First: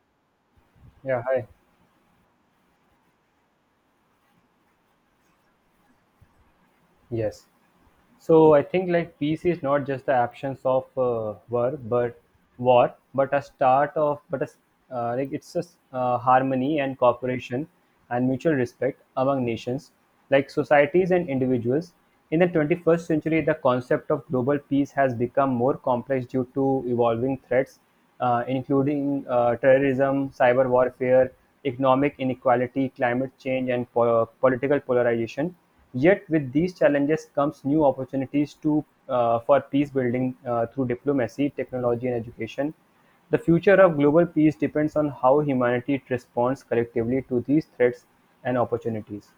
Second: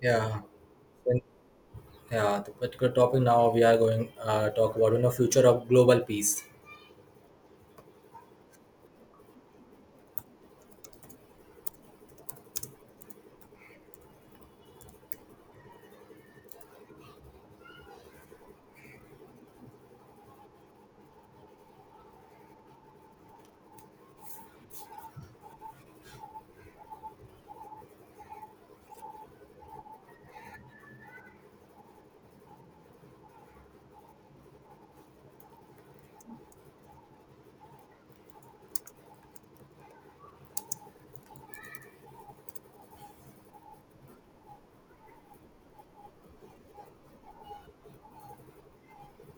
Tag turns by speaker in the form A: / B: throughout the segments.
A: Yeah, and,
B: Yeah, hi.
A: yeah. The particular topic now we are going talk about you know future of global peace.
B: Yes. So I think like peace is not just the absence of war, but a start of, but a s like it's a harmony and cooperation and mutual respect among nations, like societies and individuals. In the 21st century, the concept of global peace has become more complex due to evolving threats, including terrorism, cyber warfare, economic inequality, climate change, and political polarization. Yet with these challenges comes new opportunities to for peace building through diplomacy, technology, and education. The future of global peace depends on how humanity responds collectively to these threats and opportunities.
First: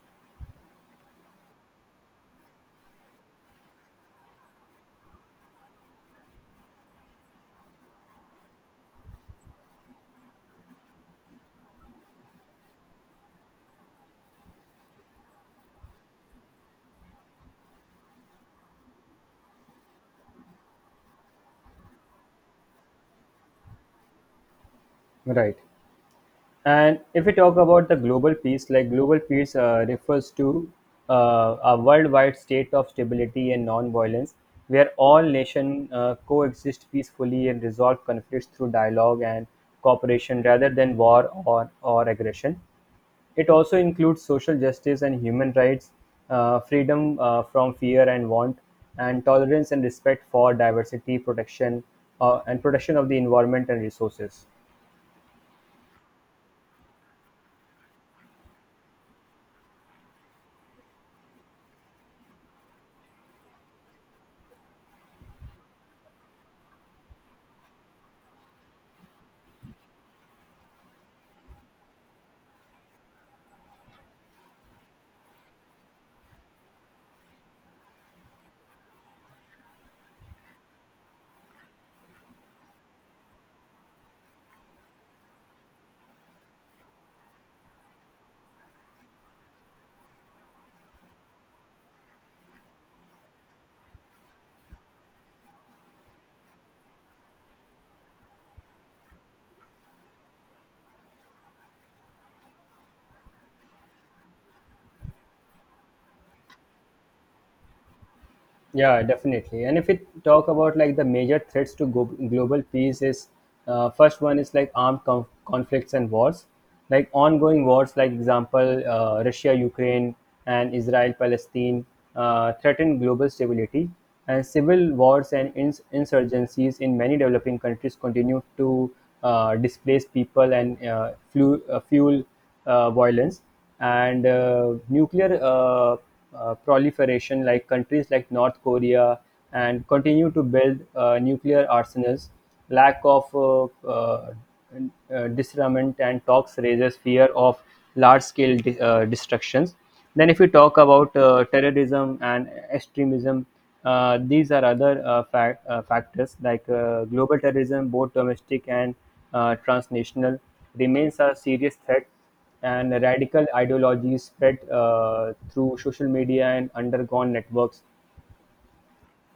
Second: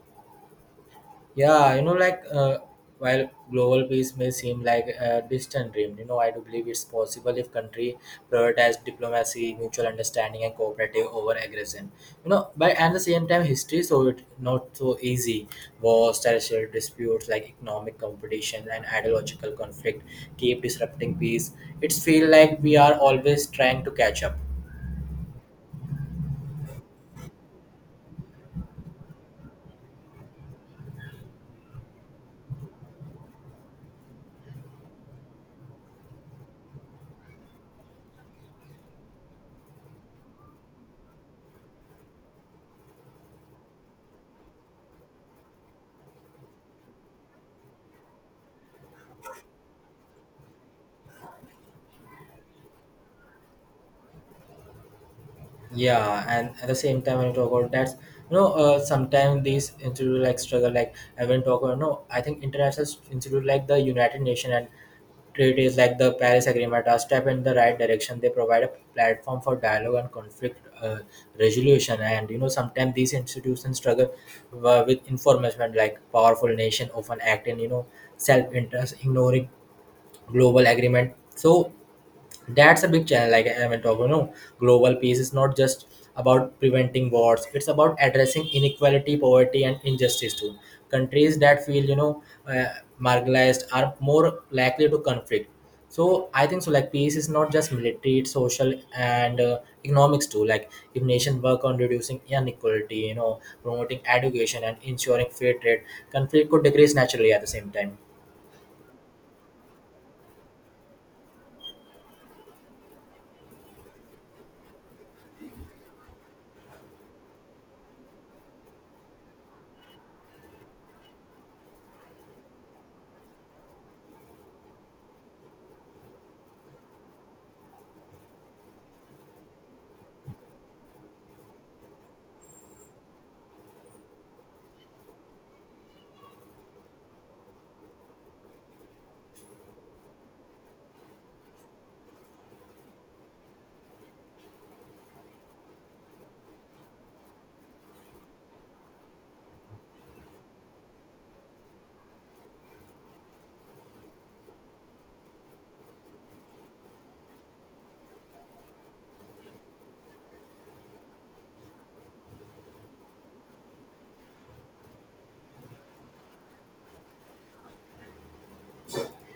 A: Yeah, while global peace may seem like a distant dream, you know I do believe it's possible if country prioritize diplomacy, mutual understanding, and cooperative over aggression. You know, but at the same time, history so it not so easy. Wars, territorial disputes, like economic competition and ideological conflict, keep disrupting peace. It's feel like we are always trying to catch up.
B: Right. And if we talk about the global peace, like global peace refers to a worldwide state of stability and non-violence, where all nations coexist peacefully and resolve conflicts through dialogue and cooperation rather than war or aggression. It also includes social justice and human rights, freedom from fear and want, and tolerance and respect for diversity, protection, and protection of the environment and resources.
A: Yeah, and at the same time when you talk about that, you know, sometimes these institute like struggle like I when talk about no I think international institute like the United Nations and treaties like the Paris agreement are step in the right direction. They provide a platform for dialogue and conflict resolution, and you know sometimes these institutions struggle with information like powerful nation often act in, you know, self-interest, ignoring global agreement. So that's a big challenge. Like I went over, you know, global peace is not just about preventing wars. It's about addressing inequality, poverty, and injustice too. Countries that feel you know uh, marginalized are more likely to conflict. So I think so, like peace is not just military, it's social and economics too. Like if nations work on reducing inequality, you know, promoting education and ensuring fair trade, conflict could decrease naturally at the same time.
B: Yeah, definitely. And if we talk about like the major threats to global peace is, first one is like armed conflicts and wars, like ongoing wars, like example Russia Ukraine and Israel Palestine threaten global stability, and civil wars and insurgencies in many developing countries continue to displace people and fuel violence and nuclear proliferation, like countries like North Korea and continue to build nuclear arsenals. Lack of disarmament and talks raises fear of large-scale destructions. Then, if we talk about terrorism and extremism, these are other factors like global terrorism, both domestic and transnational, remains a serious threat and radical ideologies spread through social media and underground networks.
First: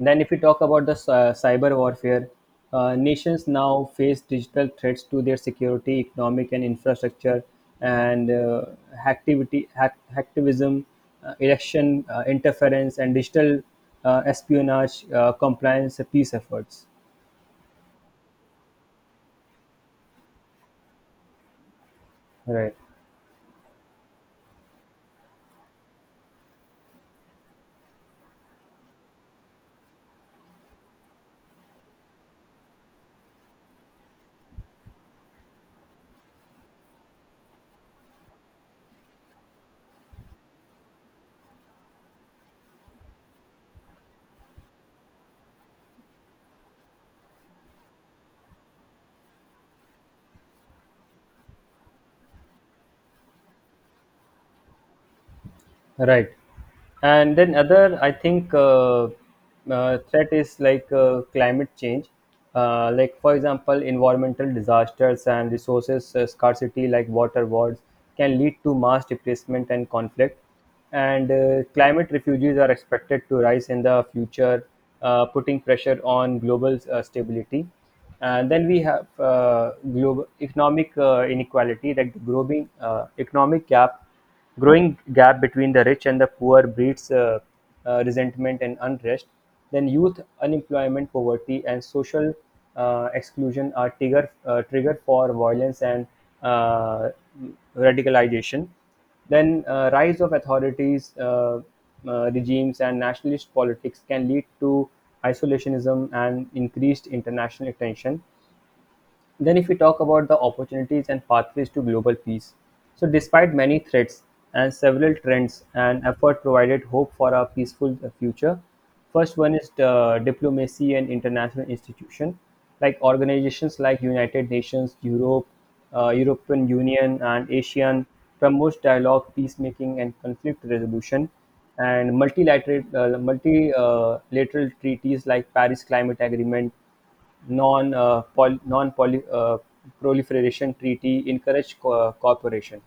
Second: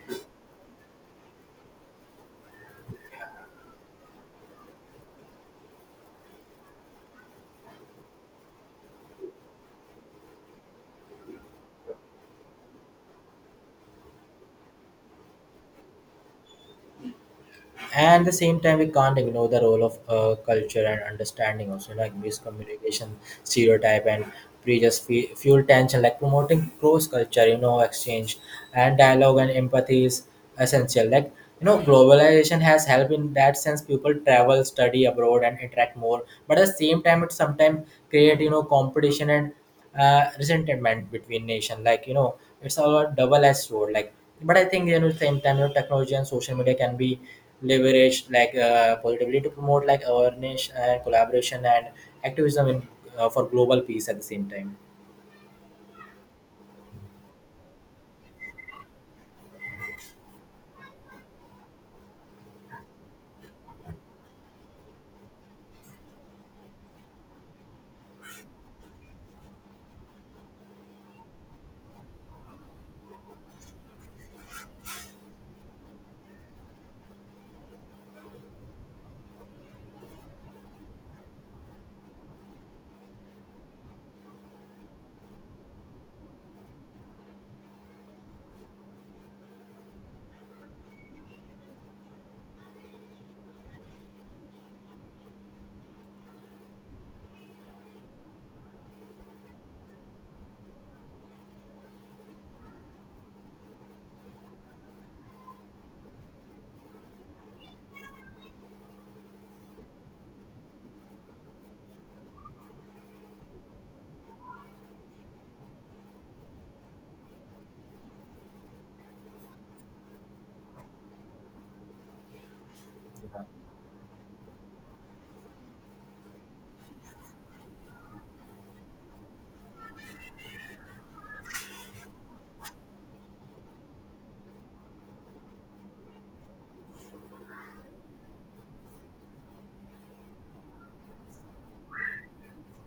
B: Then, if we talk about the cyber warfare, nations now face digital threats to their security, economic, and infrastructure, and hacktivism, election interference, and digital espionage compliance peace efforts.
A: And the same time, we can't ignore the role of culture and understanding also. Like
B: Right.
A: miscommunication, stereotype, and fuel tension, like promoting cross culture, you know, exchange and dialogue and empathy is essential. Like you know, globalization has helped in that sense. People travel, study abroad, and interact more, but at the same time it sometimes create, you know, competition and resentment between nation. Like you know, it's a double edged sword. Like but I think, you know, same time, you know, technology and social media can be leveraged like positively to promote like awareness and collaboration and activism for global peace at the same time.
B: Right. And then other, I think, threat is like climate change. Like for example, environmental disasters and resources scarcity, like water wars, can lead to mass displacement and conflict. And climate refugees are expected to rise in the future, putting pressure on global stability. And then we have global economic inequality, like the growing gap between the rich and the poor breeds resentment and unrest. Then youth unemployment, poverty and social exclusion are trigger for violence and uh, radicalization. Then rise of authorities regimes and nationalist politics can lead to isolationism and increased international tension. Then, if we talk about the opportunities and pathways to global peace, so despite many threats and several trends and effort provided hope for a peaceful future. First one is the diplomacy and international institution, like organizations like United Nations, Europe, European Union, and ASEAN promotes dialogue, peacemaking, and conflict resolution. And multilateral treaties like Paris Climate Agreement non uh, non uh, proliferation treaty encouraged cooperation.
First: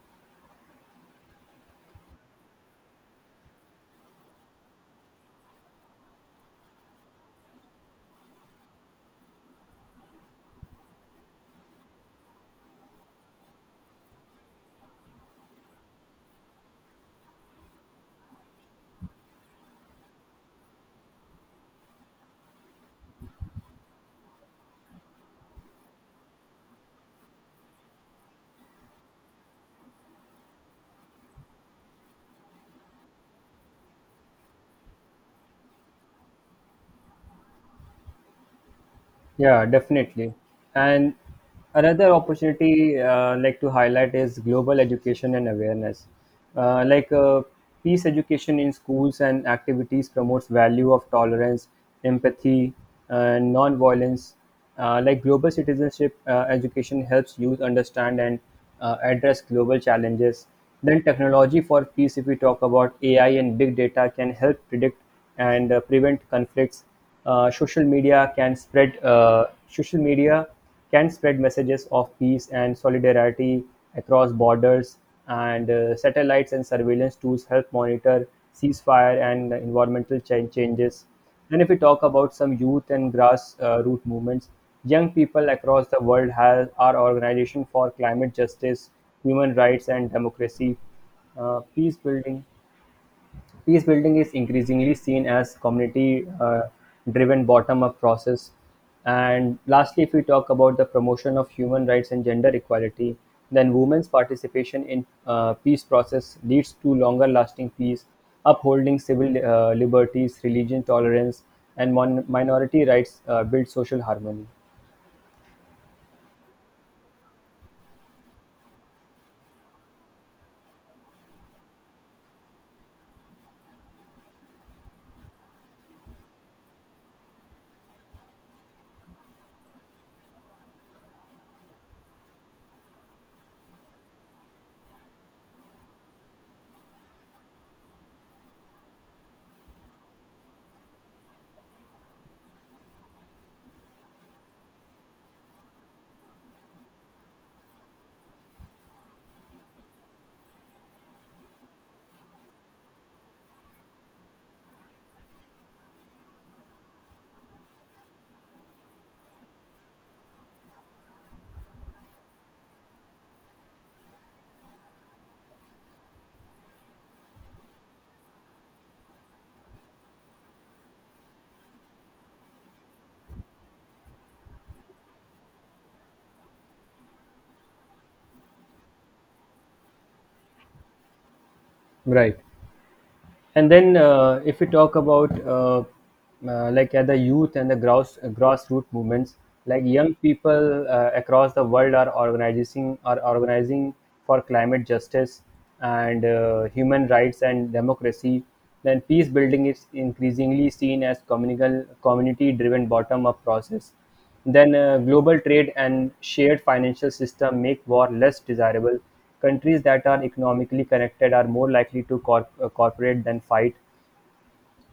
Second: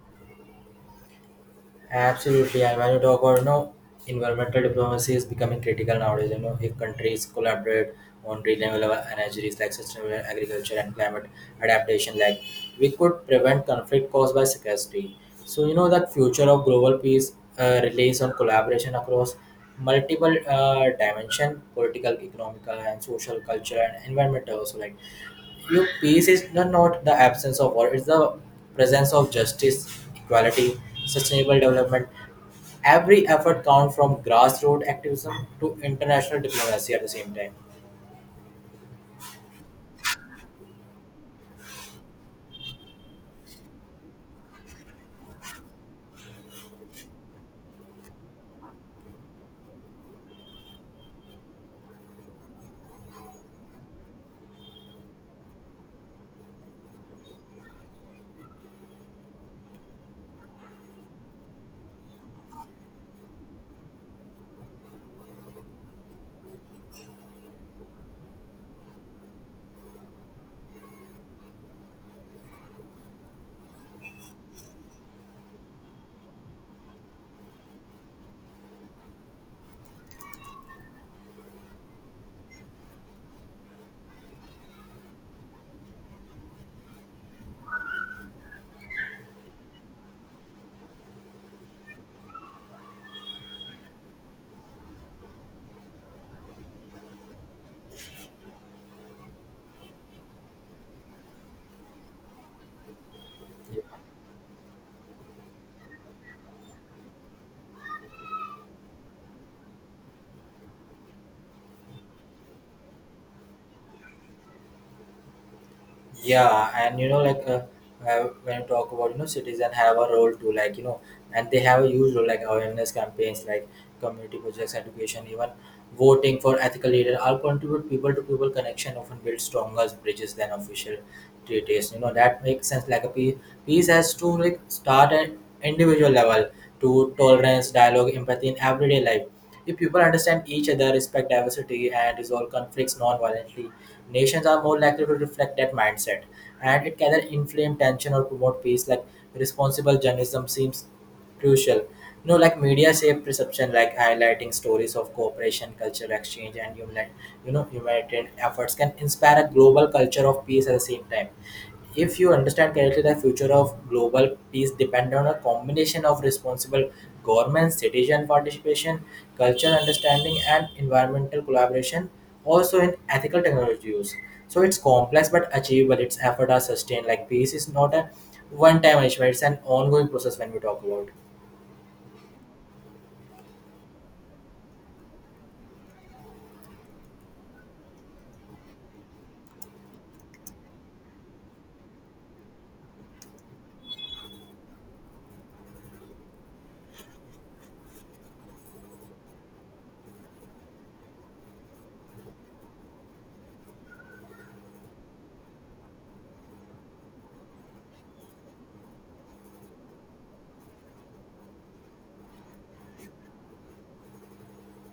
A: Absolutely, I want to talk about, you know, environmental diplomacy is becoming critical nowadays. You know, if countries collaborate on renewable energies like sustainable agriculture and climate adaptation, like we could prevent conflict caused by scarcity. So you know that future of global peace relies on collaboration across multiple dimension, political, economical, and social, cultural, and environmental. Also, like you peace is not not the absence of war; it's the presence of justice, equality, sustainable development. Every effort counts, from grassroots activism to international diplomacy. At the same time.
B: Yeah, definitely. And another opportunity like to highlight is global education and awareness. Uh, like uh, Peace education in schools and activities promotes value of tolerance, empathy, and non-violence. Like global citizenship education helps youth understand and address global challenges. Then technology for peace, if we talk about AI and big data, can help predict and prevent conflicts. Social media can spread messages of peace and solidarity across borders and satellites and surveillance tools help monitor ceasefire and environmental changes. And if we talk about some youth and grass root movements, young people across the world have our organization for climate justice, human rights and democracy uh, peace building Peace building is increasingly seen as community driven bottom up process. And lastly, if we talk about the promotion of human rights and gender equality, then women's participation in peace process leads to longer lasting peace, upholding civil liberties, religion tolerance, and minority rights build social harmony.
A: Yeah, and you know like when you talk about, you know, citizens have a role too. Like you know, and they have a huge role, like awareness campaigns, like community projects, education, even voting for ethical leader, all contribute. People to people connection often build stronger bridges than official treaties, you know. That makes sense. Like peace has to like start at individual level, to tolerance, dialogue, empathy in everyday life. If people understand each other, respect diversity, and resolve conflicts non-violently, nations are more likely to reflect that mindset, and it can either inflame tension or promote peace. Like responsible journalism seems crucial. You know, like media shape perception, like highlighting stories of cooperation, cultural exchange, and human, you know, humanitarian efforts can inspire a global culture of peace at the same time. If you understand correctly, the future of global peace depends on a combination of responsible governments, citizen participation, cultural understanding, and environmental collaboration, also in ethical technology use. So it's complex but achievable. Its effort are sustained. Like peace is not a one-time achievement; it's an ongoing process. When we talk about.
B: Right. And then if we talk about the youth and the gross grassroots movements, like young people across the world are organizing for climate justice and human rights and democracy. Then peace building is increasingly seen as communal community driven bottom up process. Then, global trade and shared financial system make war less desirable. Countries that are economically connected are more likely to cooperate than fight.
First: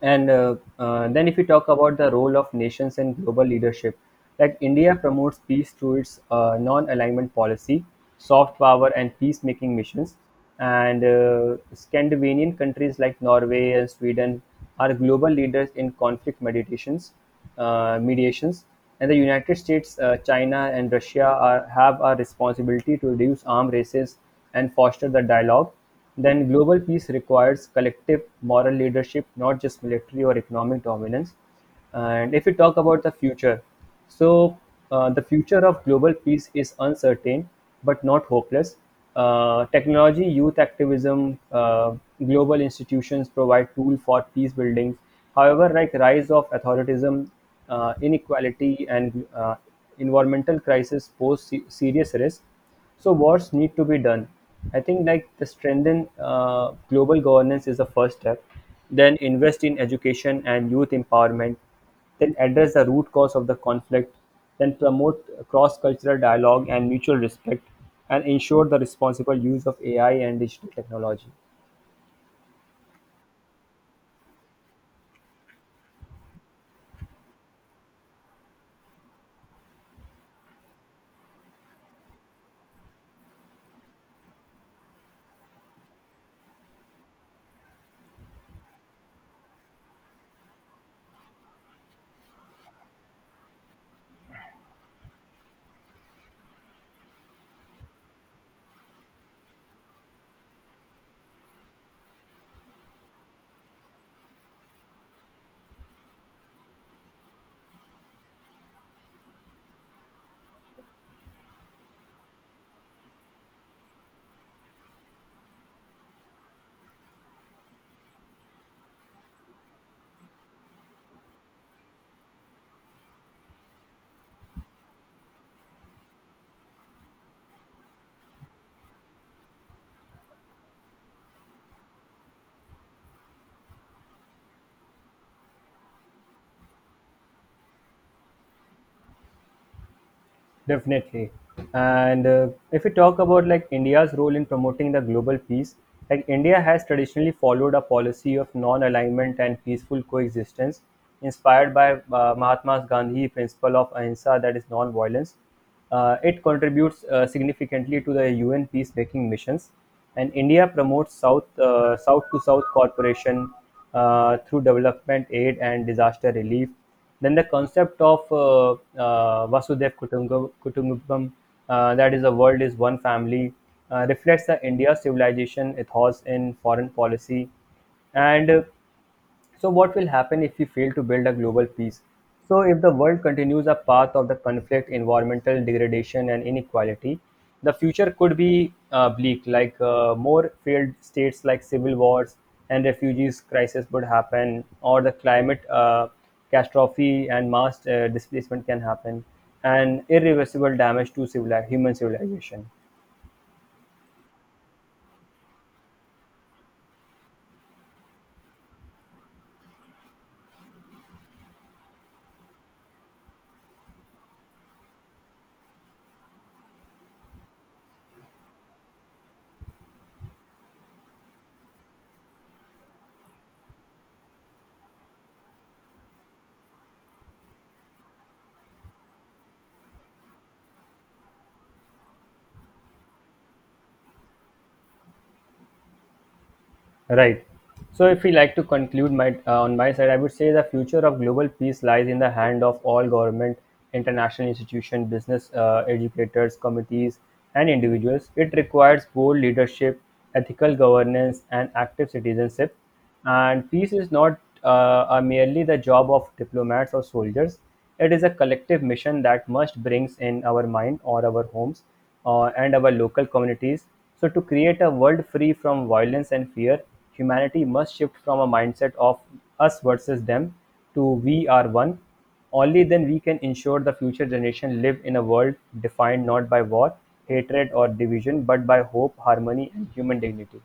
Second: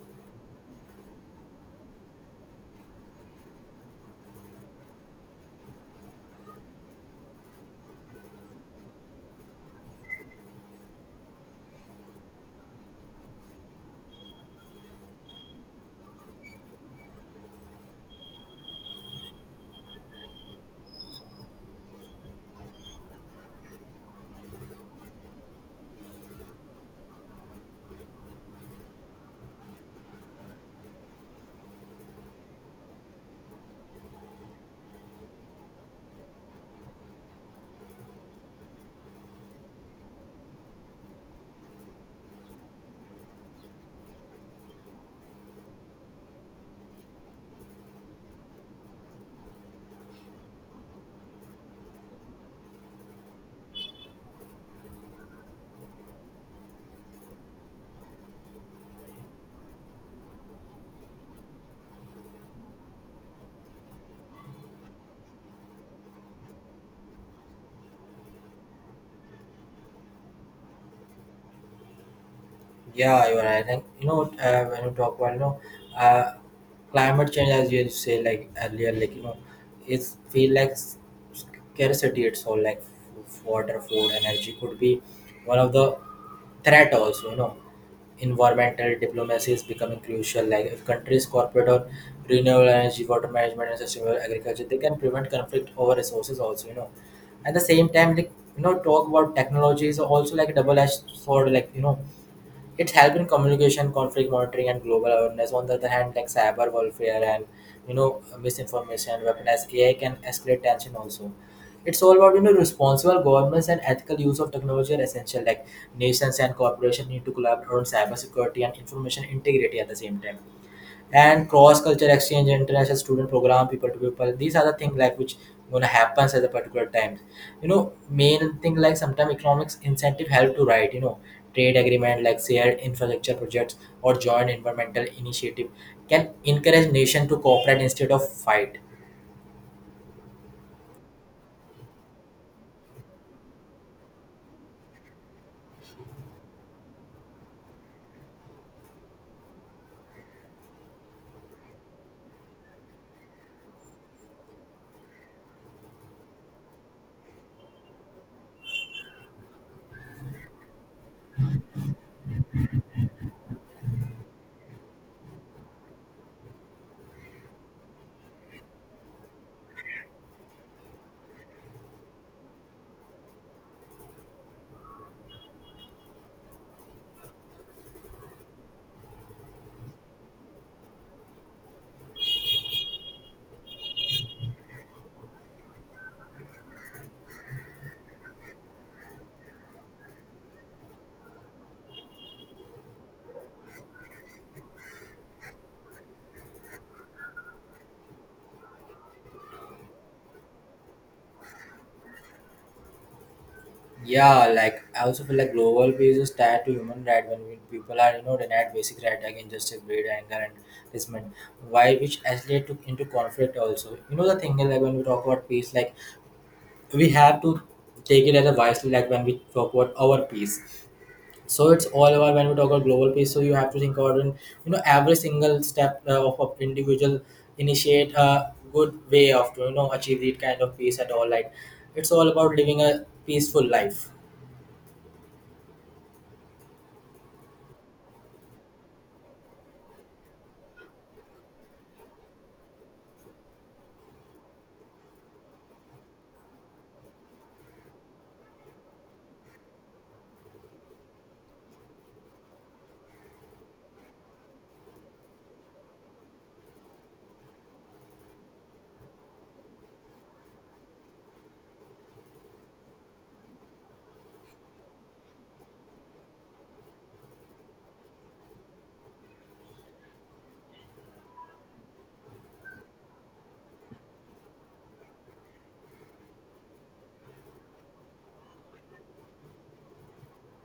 B: And then, if we talk about the role of nations in global leadership, like India promotes peace through its non-alignment policy, soft power, and peacemaking missions. And Scandinavian countries like Norway and Sweden are global leaders in conflict meditations mediations, and the United States, China, and Russia have a responsibility to reduce arms races and foster the dialogue. Then global peace requires collective moral leadership, not just military or economic dominance. And if we talk about the future, so, the future of global peace is uncertain but not hopeless. Technology, youth activism, global institutions provide tool for peace building. However, like rise of authoritarianism, inequality, and environmental crisis pose serious risk. So, wars need to be done. I think like the strengthen global governance is the first step. Then invest in education and youth empowerment, then address the root cause of the conflict, then promote cross-cultural dialogue and mutual respect, and ensure the responsible use of AI and digital technology.
A: Yeah, you're right. Like you know, when you talk about, you know, uh, climate change, as you say like earlier, like you know, it's feel like scarcity. It's all like water, food, energy could be one of the threat also. You know, environmental diplomacy is becoming crucial. Like if countries cooperate on renewable energy, water management, and sustainable agriculture, they can prevent conflict over resources also. You know, at the same time, like you know, talk about technology is also like a double-edged sword. Like you know, it's helped in communication, conflict monitoring, and global awareness. On the other hand, like cyber warfare and you know misinformation, weaponized AI can escalate tension also. It's all about, you know, responsible governments and ethical use of technology are essential. Like nations and corporations need to collaborate on cybersecurity and information integrity at the same time. And cross culture exchange, international student program, people to people, these are the things like which gonna happens at the particular times. You know, main thing, like sometimes economics incentive help to write, you know, trade agreement, like shared infrastructure projects or joint environmental initiative can encourage nation to cooperate instead of fight.
B: Definitely. And if we talk about like India's role in promoting the global peace, like India has traditionally followed a policy of non-alignment and peaceful coexistence inspired by Mahatma Gandhi principle of ahimsa, that is non-violence. It contributes significantly to the UN peacemaking missions, and India promotes south to south cooperation through development aid and disaster relief. Then the concept of Vasudev Kutumbakam, that is, the world is one family, reflects the India civilization ethos in foreign policy. And so, what will happen if we fail to build a global peace? So, if the world continues a path of the conflict, environmental degradation, and inequality, the future could be bleak. Like more failed states, like civil wars and refugees crisis, would happen, or the climate catastrophe and mass displacement can happen, and irreversible damage to human civilization.
A: Yeah, like I also feel like global peace is tied to human right. When people are you know denied basic right, like injustice, greed, anger, and resentment. Why which actually took into conflict also. You know the thing is like when we talk about peace, like we have to take it as a wisely, like when we talk about our peace. So it's all about when we talk about global peace. So you have to think about in, you know, every single step of individual, initiate a good way of to, you know, achieve that kind of peace at all. Like it's all about living a peaceful life.
B: Right. So, if we like to conclude my on my side, I would say the future of global peace lies in the hand of all government, international institutions, business educators, committees, and individuals. It requires bold leadership, ethical governance, and active citizenship. And peace is not merely the job of diplomats or soldiers. It is a collective mission that must brings in our mind or our homes and our local communities. So, to create a world free from violence and fear, humanity must shift from a mindset of us versus them to we are one. Only then we can ensure the future generation live in a world defined not by war, hatred, or division, but by hope, harmony, and human dignity.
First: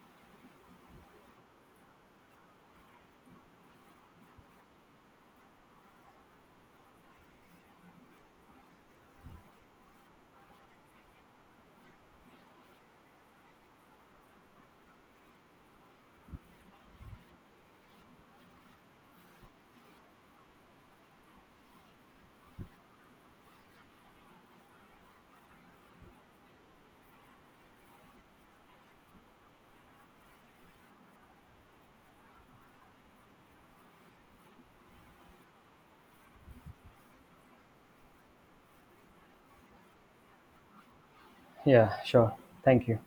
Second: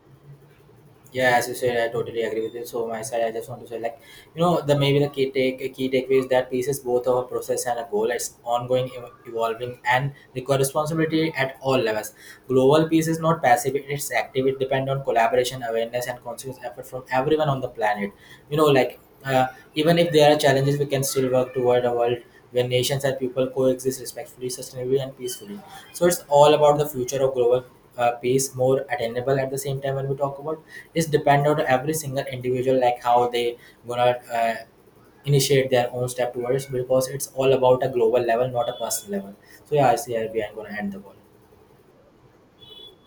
A: Yeah, as you said, I totally agree with you. So my side, I just want to say, like, you know, the maybe the key take key takeaway is that peace is both our process and a goal. It's ongoing, evolving, and require responsibility at all levels. Global peace is not passive; it's active. It depends on collaboration, awareness, and conscious effort from everyone on the planet. You know, like uh, even if there are challenges, we can still work toward a world where nations and people coexist respectfully, sustainably, and peacefully. So it's all about the future of global pace more attainable at the same time. When we talk about, it's dependent on every single individual, like how they gonna initiate their own step towards, because it's all about a global level, not a personal level. So yeah, I see, I'm gonna end the call.
B: Yeah, sure. Thank you.